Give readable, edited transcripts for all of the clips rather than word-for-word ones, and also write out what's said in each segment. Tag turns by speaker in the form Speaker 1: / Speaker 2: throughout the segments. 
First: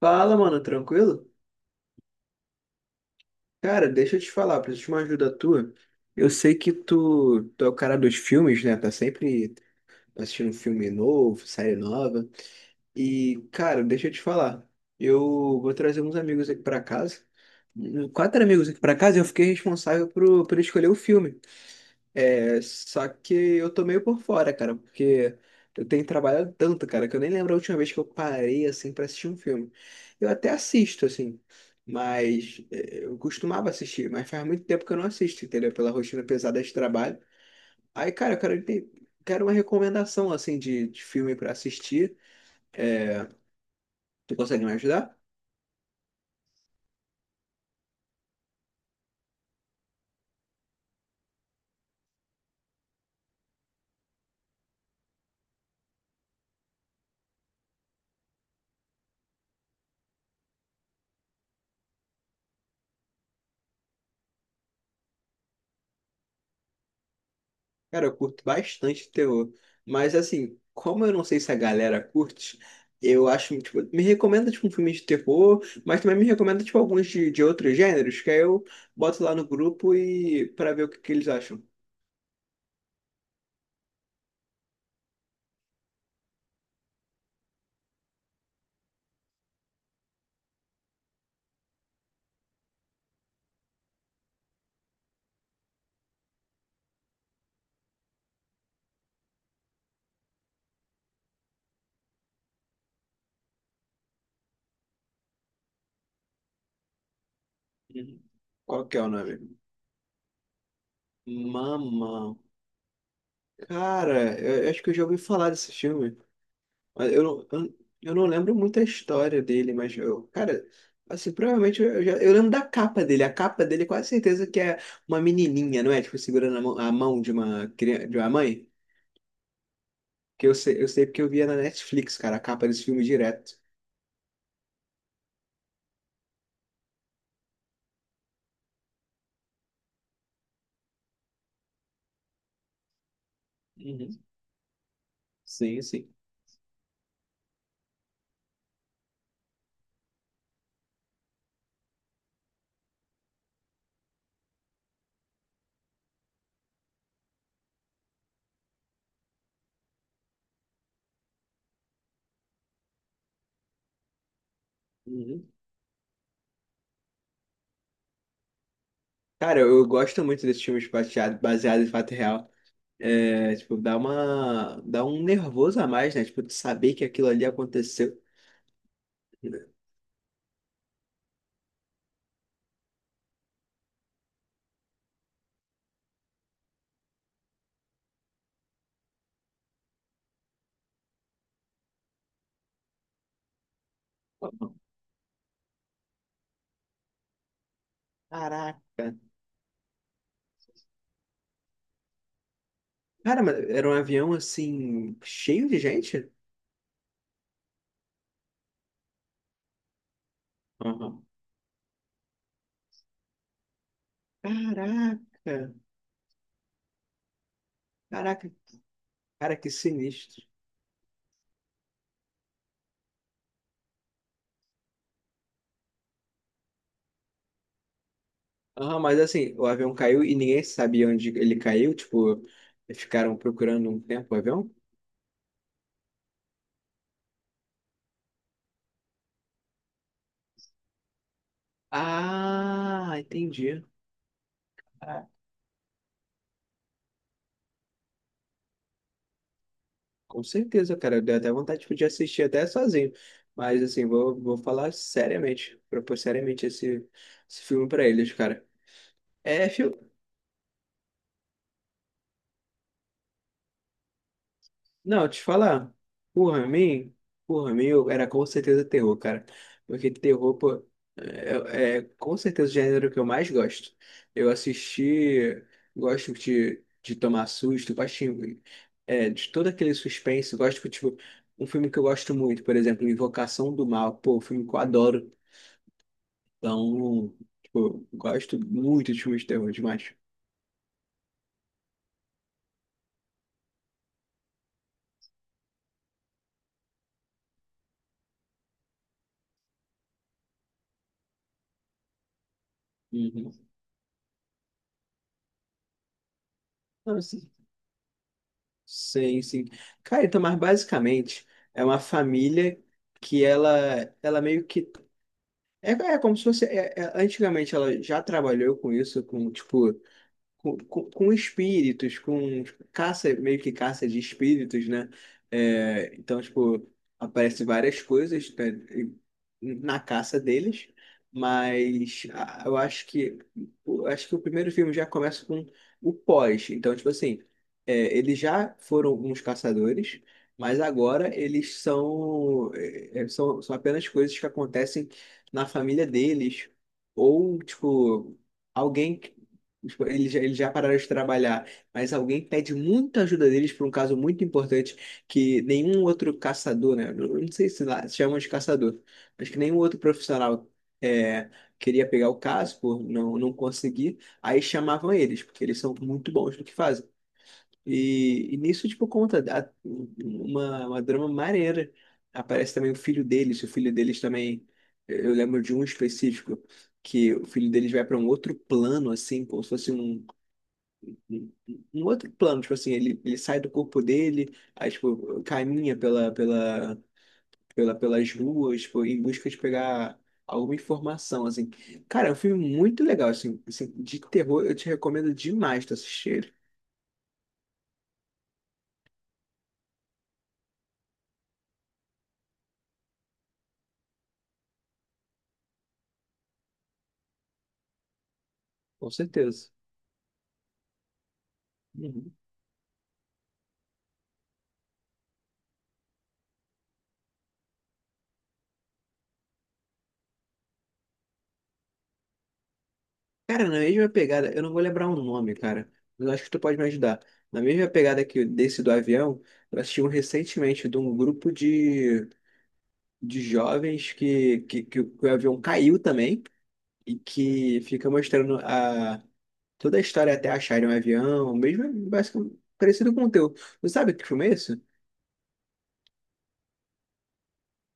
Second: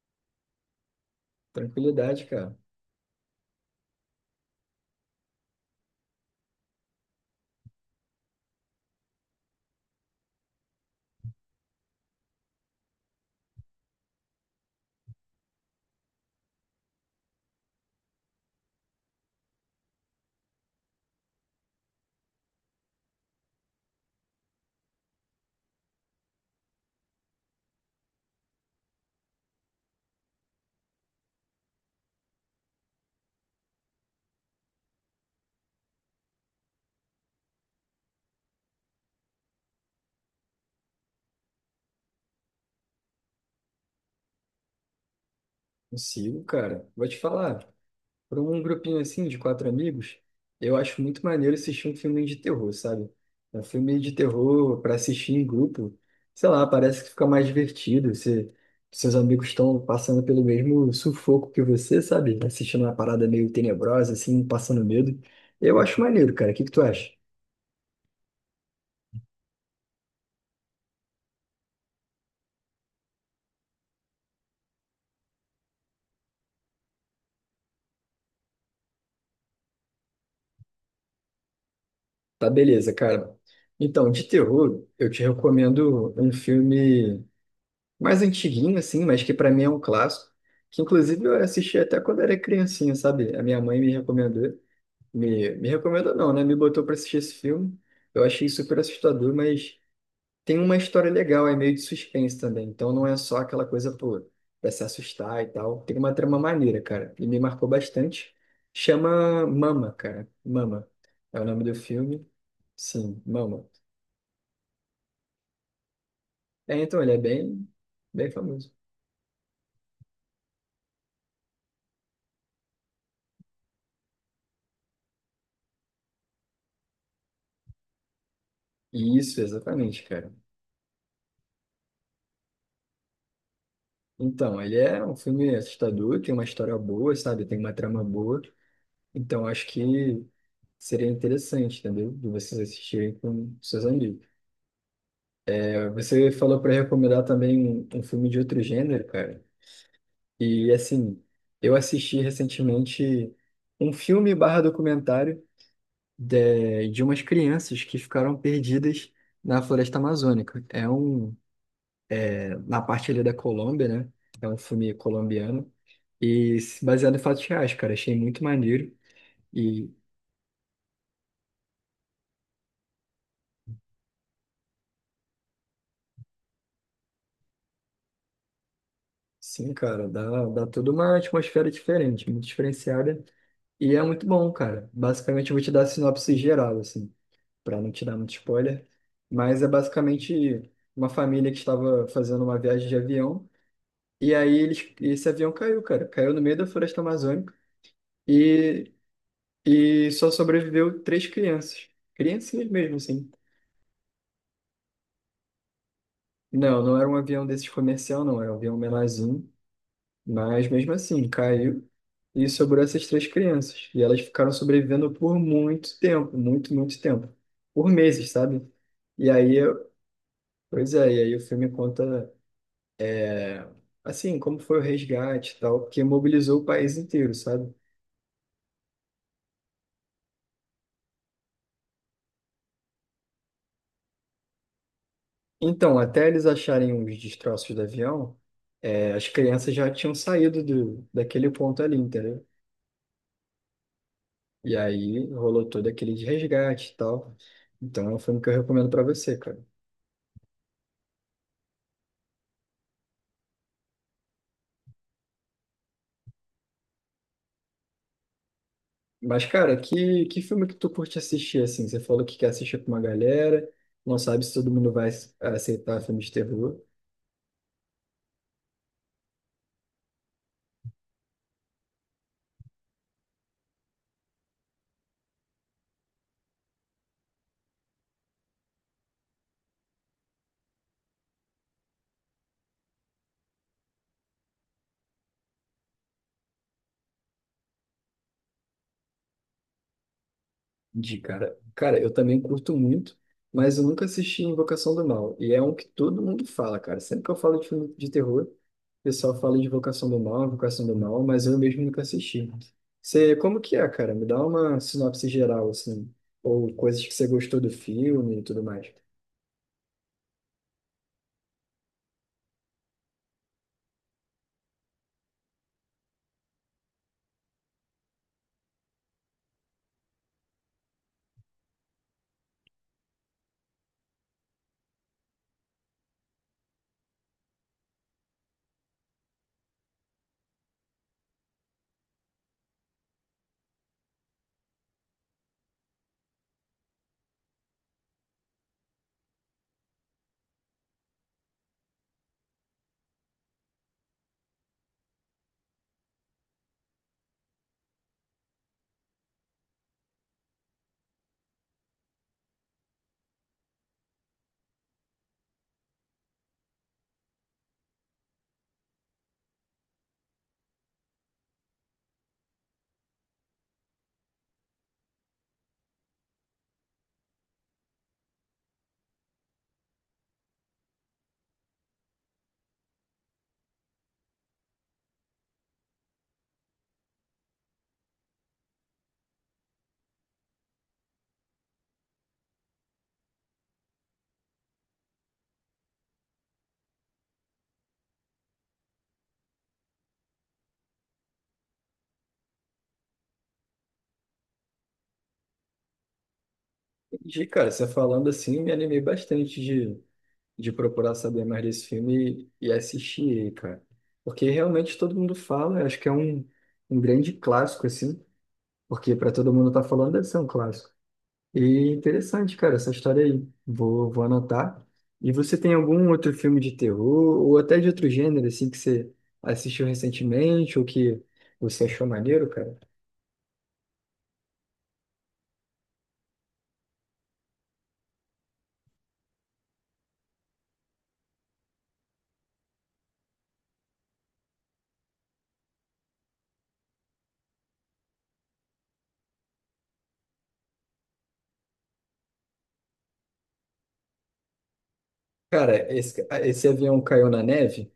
Speaker 1: Fala, mano, tranquilo?
Speaker 2: Tranquilidade, cara.
Speaker 1: Cara, deixa eu te falar, preciso de uma ajuda tua. Eu sei que tu é o cara dos filmes, né? Tá sempre assistindo filme novo, série nova. E, cara, deixa eu te falar. Eu vou trazer uns amigos aqui pra casa. Quatro amigos aqui pra casa e eu fiquei responsável por escolher o filme. É, só que eu tô meio por fora, cara, porque eu tenho trabalhado tanto, cara, que eu nem lembro a última vez que eu parei, assim, pra assistir um filme. Eu até assisto, assim, mas é, eu costumava assistir, mas faz muito tempo que eu não assisto, entendeu? Pela rotina pesada de trabalho. Aí, cara, eu quero, quero uma recomendação, assim, de filme pra assistir. Tu consegue me ajudar?
Speaker 2: Consigo, cara. Vou te falar, para um grupinho assim de quatro amigos, eu acho muito maneiro assistir um filme de terror, sabe? Um filme de terror para assistir em grupo, sei lá, parece que fica mais divertido. Você, seus amigos estão passando pelo mesmo sufoco que você, sabe? Assistindo uma parada meio tenebrosa, assim, passando medo. Eu acho maneiro, cara. O que que tu acha?
Speaker 1: Cara, eu curto bastante terror. Mas assim, como eu não sei se a galera curte, eu acho, tipo, me recomenda tipo um filme de terror, mas também me recomenda tipo alguns de outros gêneros, que aí eu boto lá no grupo e para ver o que eles acham.
Speaker 2: Tá, beleza, cara. Então, de terror, eu te recomendo um filme mais antiguinho, assim, mas que pra mim é um clássico, que inclusive eu assisti até quando era criancinha, sabe? A minha mãe me recomendou, me recomendou não, né? Me botou pra assistir esse filme, eu achei super assustador, mas tem uma história legal, é meio de suspense também, então não é só aquela coisa, pô, pra se assustar e tal, tem uma trama maneira, cara, e me marcou
Speaker 1: Uhum.
Speaker 2: bastante,
Speaker 1: Qual que é o nome?
Speaker 2: chama Mama, cara, Mama, é o nome do
Speaker 1: Mama.
Speaker 2: filme, sim, Mama.
Speaker 1: Cara, eu acho que eu já ouvi falar desse filme.
Speaker 2: É, então
Speaker 1: Mas
Speaker 2: ele é bem,
Speaker 1: Eu não
Speaker 2: bem
Speaker 1: lembro
Speaker 2: famoso.
Speaker 1: muito a história dele, mas eu, cara, assim, provavelmente eu lembro da capa dele. A capa dele, quase certeza que é uma menininha, não é? Tipo, segurando a mão de uma criança, de uma mãe.
Speaker 2: Isso, exatamente, cara.
Speaker 1: Que eu sei porque eu via na Netflix, cara, a capa desse filme direto.
Speaker 2: Então, ele é um filme assustador, tem uma história boa, sabe? Tem uma trama boa. Então, acho que seria interessante, entendeu? De vocês assistirem com seus
Speaker 1: Uhum.
Speaker 2: amigos.
Speaker 1: Sim,
Speaker 2: É,
Speaker 1: sim.
Speaker 2: você falou para recomendar também um filme de outro gênero, cara. E, assim, eu assisti recentemente um filme barra documentário de umas crianças que ficaram perdidas na floresta amazônica. É um na parte ali da Colômbia, né? É um filme
Speaker 1: Uhum.
Speaker 2: colombiano. E se baseado em fatos reais, cara. Achei muito maneiro.
Speaker 1: Cara, eu
Speaker 2: E
Speaker 1: gosto muito desses filmes baseado em fato real. É, tipo, dá uma, dá um nervoso a mais, né? Tipo, de saber que aquilo ali aconteceu.
Speaker 2: sim, cara, dá, dá toda uma atmosfera diferente, muito diferenciada. E é muito bom, cara. Basicamente, eu vou te dar a sinopse geral, assim, para não te dar muito spoiler. Mas é basicamente uma família que estava fazendo uma viagem de avião. E aí eles, esse avião caiu, cara. Caiu no meio da floresta amazônica.
Speaker 1: Caraca.
Speaker 2: E, e só sobreviveu três crianças. Criancinhas mesmo, assim.
Speaker 1: Cara, mas era um avião assim, cheio de gente?
Speaker 2: Não, não era um avião desses comercial, não. Era um avião menorzinho. Mas mesmo
Speaker 1: Aham.
Speaker 2: assim, caiu e sobrou essas três crianças. E elas ficaram sobrevivendo por
Speaker 1: Caraca,
Speaker 2: muito tempo, muito, muito tempo. Por meses,
Speaker 1: caraca,
Speaker 2: sabe? E aí,
Speaker 1: cara, que
Speaker 2: eu-
Speaker 1: sinistro.
Speaker 2: Pois é, e aí o filme conta, é, assim, como foi o resgate e tal, que mobilizou o país inteiro, sabe?
Speaker 1: Aham, mas assim, o avião caiu e ninguém sabia onde ele caiu, tipo, ficaram procurando um tempo o avião?
Speaker 2: Então, até eles acharem os destroços do avião, as crianças já tinham saído do, daquele ponto ali, entendeu?
Speaker 1: Ah, entendi.
Speaker 2: E
Speaker 1: Ah,
Speaker 2: aí rolou todo aquele de resgate e tal. Então é um filme que eu recomendo pra você, cara.
Speaker 1: com certeza, cara, deu até vontade, tipo, de assistir até sozinho. Mas assim, vou falar seriamente, propor seriamente esse, esse filme pra eles, cara.
Speaker 2: Mas,
Speaker 1: É,
Speaker 2: cara,
Speaker 1: fi-
Speaker 2: que filme que tu curte assistir, assim? Você falou que quer assistir com uma galera, não sabe se todo mundo vai
Speaker 1: Não, te falar,
Speaker 2: aceitar filme de
Speaker 1: por
Speaker 2: terror.
Speaker 1: mim, por mim era com certeza terror, cara. Porque terror, pô, é com certeza o gênero que eu mais gosto. Eu assisti, gosto de tomar susto, gosto de, de todo aquele suspense, gosto, de tipo, um filme que eu gosto muito, por exemplo, Invocação do Mal, pô, um filme que eu adoro. Então, tipo, gosto muito de filmes de terror demais.
Speaker 2: De cara. Cara, eu também curto muito, mas eu nunca assisti Invocação do Mal. E é um que todo mundo fala, cara. Sempre que eu falo de filme de terror, o pessoal fala de Invocação do Mal, mas eu mesmo nunca assisti. Você, como
Speaker 1: Uhum.
Speaker 2: que é, cara? Me dá uma sinopse geral, assim. Ou coisas que
Speaker 1: Não,
Speaker 2: você gostou do filme e tudo mais.
Speaker 1: Sim, sim. Cara, então, mas basicamente é uma família que ela meio que. É, é como se fosse. Antigamente ela já trabalhou com isso, com, tipo, com espíritos, com caça, meio que caça de espíritos, né? É, então, tipo, aparece várias coisas, né, na caça deles, mas a- eu acho que eu acho que o primeiro filme já começa com o pós. Então, tipo assim, é, eles já foram uns caçadores, mas agora eles são, são, são apenas coisas que acontecem na família deles, ou, tipo, alguém. Tipo, eles já pararam de trabalhar, mas alguém pede muita ajuda deles para um caso muito importante que nenhum outro caçador, né? eu Não sei se lá se chamam de caçador, mas que nenhum outro profissional é, queria pegar o caso por não conseguir, aí chamavam eles, porque eles são muito bons no que fazem. E nisso, tipo, uma drama maneira. Aparece também o filho deles também. Eu lembro de um específico que o filho deles vai para um outro plano, assim, como se fosse um em outro plano, tipo assim, ele sai do corpo dele, aí, tipo, caminha pelas ruas, tipo, em busca de pegar alguma informação, assim. Cara, é um filme muito legal, assim, assim, de terror, eu te recomendo demais tu assistir ele,
Speaker 2: Entendi, cara. Você falando assim, me animei bastante de procurar saber mais desse filme e assistir ele, cara. Porque realmente todo mundo fala, acho que é um, um grande clássico, assim,
Speaker 1: com
Speaker 2: porque para todo mundo
Speaker 1: certeza.
Speaker 2: tá falando deve ser um clássico. E
Speaker 1: Uhum.
Speaker 2: interessante, cara, essa história aí. Vou, vou anotar. E você tem algum outro filme de terror ou até de outro gênero assim que você assistiu recentemente ou que você achou maneiro, cara?
Speaker 1: Cara, na mesma pegada, eu não vou lembrar o nome, cara, mas eu acho que tu pode me ajudar. Na mesma pegada que desse do avião, eu assisti um recentemente de um grupo de jovens que o que o avião caiu também. E que fica mostrando a, toda a história até acharem um avião, mesmo basicamente parecido com o teu. Não sabe que filme é isso?
Speaker 2: Cara, esse avião caiu na neve?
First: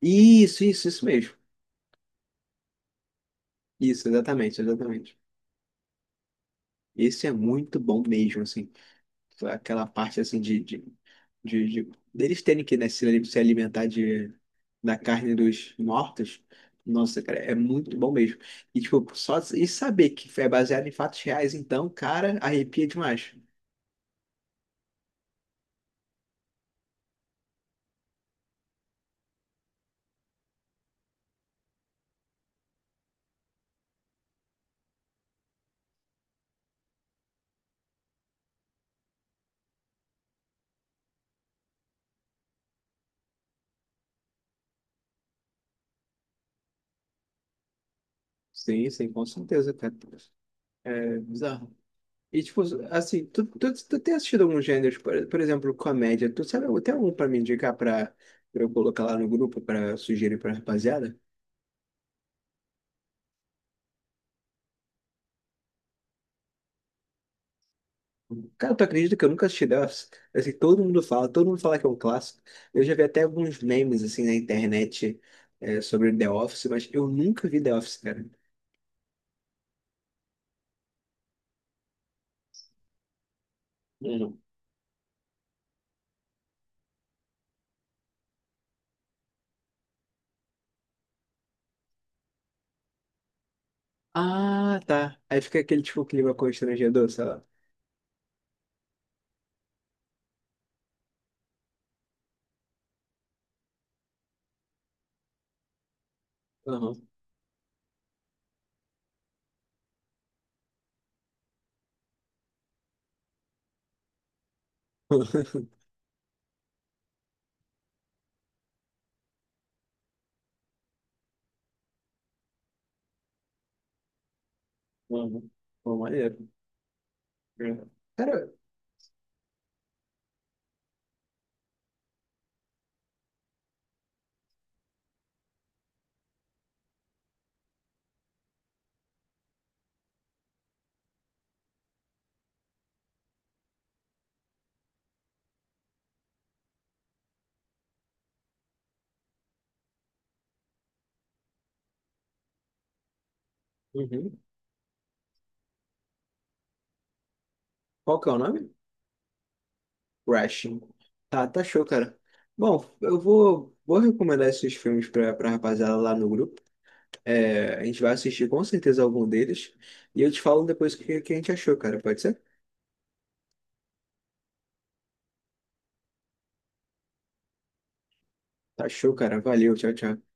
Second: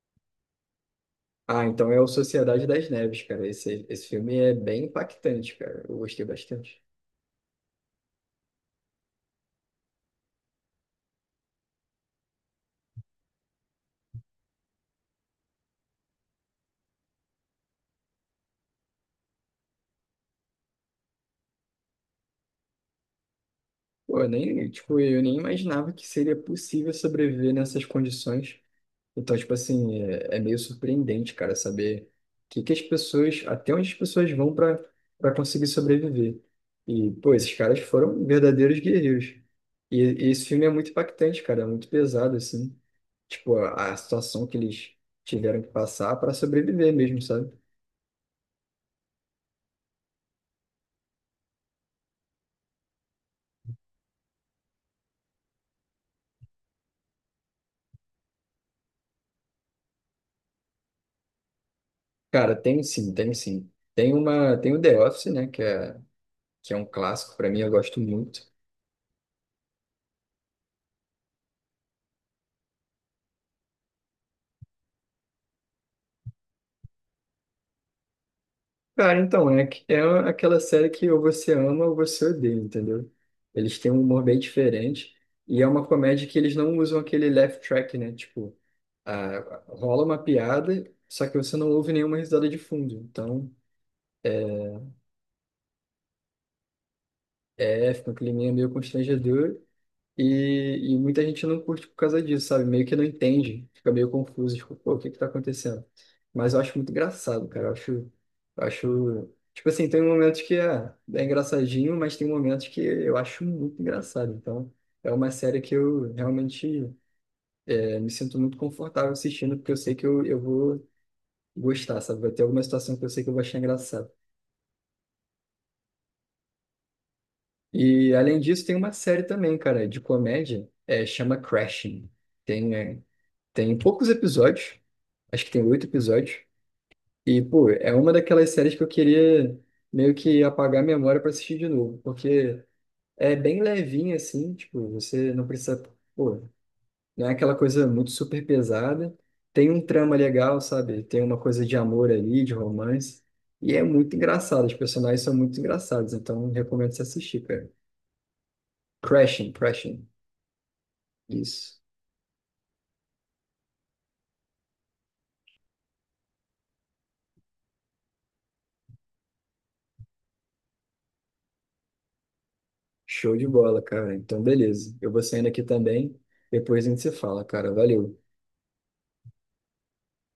Speaker 1: Isso mesmo.
Speaker 2: Ah, então é o Sociedade das Neves, cara. Esse
Speaker 1: Isso,
Speaker 2: filme é
Speaker 1: exatamente,
Speaker 2: bem
Speaker 1: exatamente.
Speaker 2: impactante, cara. Eu gostei bastante.
Speaker 1: Esse é muito bom mesmo, assim. Aquela parte assim deles terem que, né, se alimentar de, da carne dos mortos. Nossa, cara, é muito bom mesmo. E tipo, só e saber que é baseado em fatos reais, então, cara, arrepia demais.
Speaker 2: Pô, eu nem, tipo, eu nem imaginava que seria possível sobreviver nessas condições. Então, tipo assim, é, é meio surpreendente, cara, saber que as pessoas, até onde as pessoas vão para conseguir sobreviver. E, pô, esses caras foram verdadeiros guerreiros. E esse filme é muito impactante, cara, é muito pesado, assim. Tipo, a situação que eles tiveram que passar para sobreviver mesmo, sabe?
Speaker 1: Sim, sim, com certeza, cara. É bizarro. E, tipo, assim, tu tem assistido alguns gêneros, por exemplo, comédia. Tu sabe, tem algum pra me indicar pra, pra eu colocar lá no grupo pra sugerir pra rapaziada?
Speaker 2: Cara, tem sim, tem sim. Tem uma, tem o The Office, né, que é um clássico, para mim, eu gosto muito.
Speaker 1: Cara, tu acredita que eu nunca assisti Delphi? Assim, todo mundo fala que é um clássico. Eu já vi até alguns memes, assim, na internet é, sobre The Office, mas eu nunca vi The Office, cara.
Speaker 2: Cara, então, é, é aquela série que ou você ama ou você odeia, entendeu? Eles têm um humor bem
Speaker 1: Uhum.
Speaker 2: diferente e é uma comédia que eles não usam aquele laugh track, né? Tipo, a, rola uma piada, só que você não ouve nenhuma risada de fundo. Então,
Speaker 1: Ah, tá. Aí fica aquele, tipo, clima constrangedor, sei lá.
Speaker 2: é, fica um climinha meio constrangedor. E muita gente não curte por causa disso, sabe? Meio que não entende, fica meio confuso, tipo, pô, o que que tá acontecendo? Mas eu acho muito
Speaker 1: Aham.
Speaker 2: engraçado, cara. Eu acho, tipo assim, tem momentos que é, é engraçadinho, mas tem momentos que eu acho muito engraçado. Então, é uma série
Speaker 1: Uhum.
Speaker 2: que eu realmente me sinto muito confortável assistindo, porque eu sei que eu vou gostar, sabe? Vai ter alguma situação que eu sei que eu vou achar engraçado.
Speaker 1: Uhum. Pô, maneiro. É.
Speaker 2: E, além
Speaker 1: Cara,
Speaker 2: disso, tem uma série também, cara, de comédia, é, chama Crashing. Tem, é, Tem poucos episódios, acho que tem oito episódios. E, pô, é uma daquelas séries que eu queria meio que apagar a memória pra assistir de novo, porque é bem levinha, assim, tipo, você não precisa, pô, não é aquela coisa muito super pesada. Tem um trama legal, sabe? Tem uma coisa de amor ali, de romance. E é muito
Speaker 1: uhum.
Speaker 2: engraçado, os personagens são muito engraçados, então recomendo você assistir, cara.
Speaker 1: Qual que é o nome?
Speaker 2: Crashing, Crashing.
Speaker 1: Rushing. Tá, tá
Speaker 2: Isso.
Speaker 1: show, cara. Bom, vou recomendar esses filmes pra, pra rapaziada lá no grupo. É, a gente vai assistir com certeza algum deles. E eu te falo depois o que a gente achou, cara. Pode ser?
Speaker 2: Show de bola, cara. Então, beleza. Eu vou saindo aqui também. Depois a gente se fala, cara. Valeu.
Speaker 1: Tá show, cara. Valeu, tchau, tchau.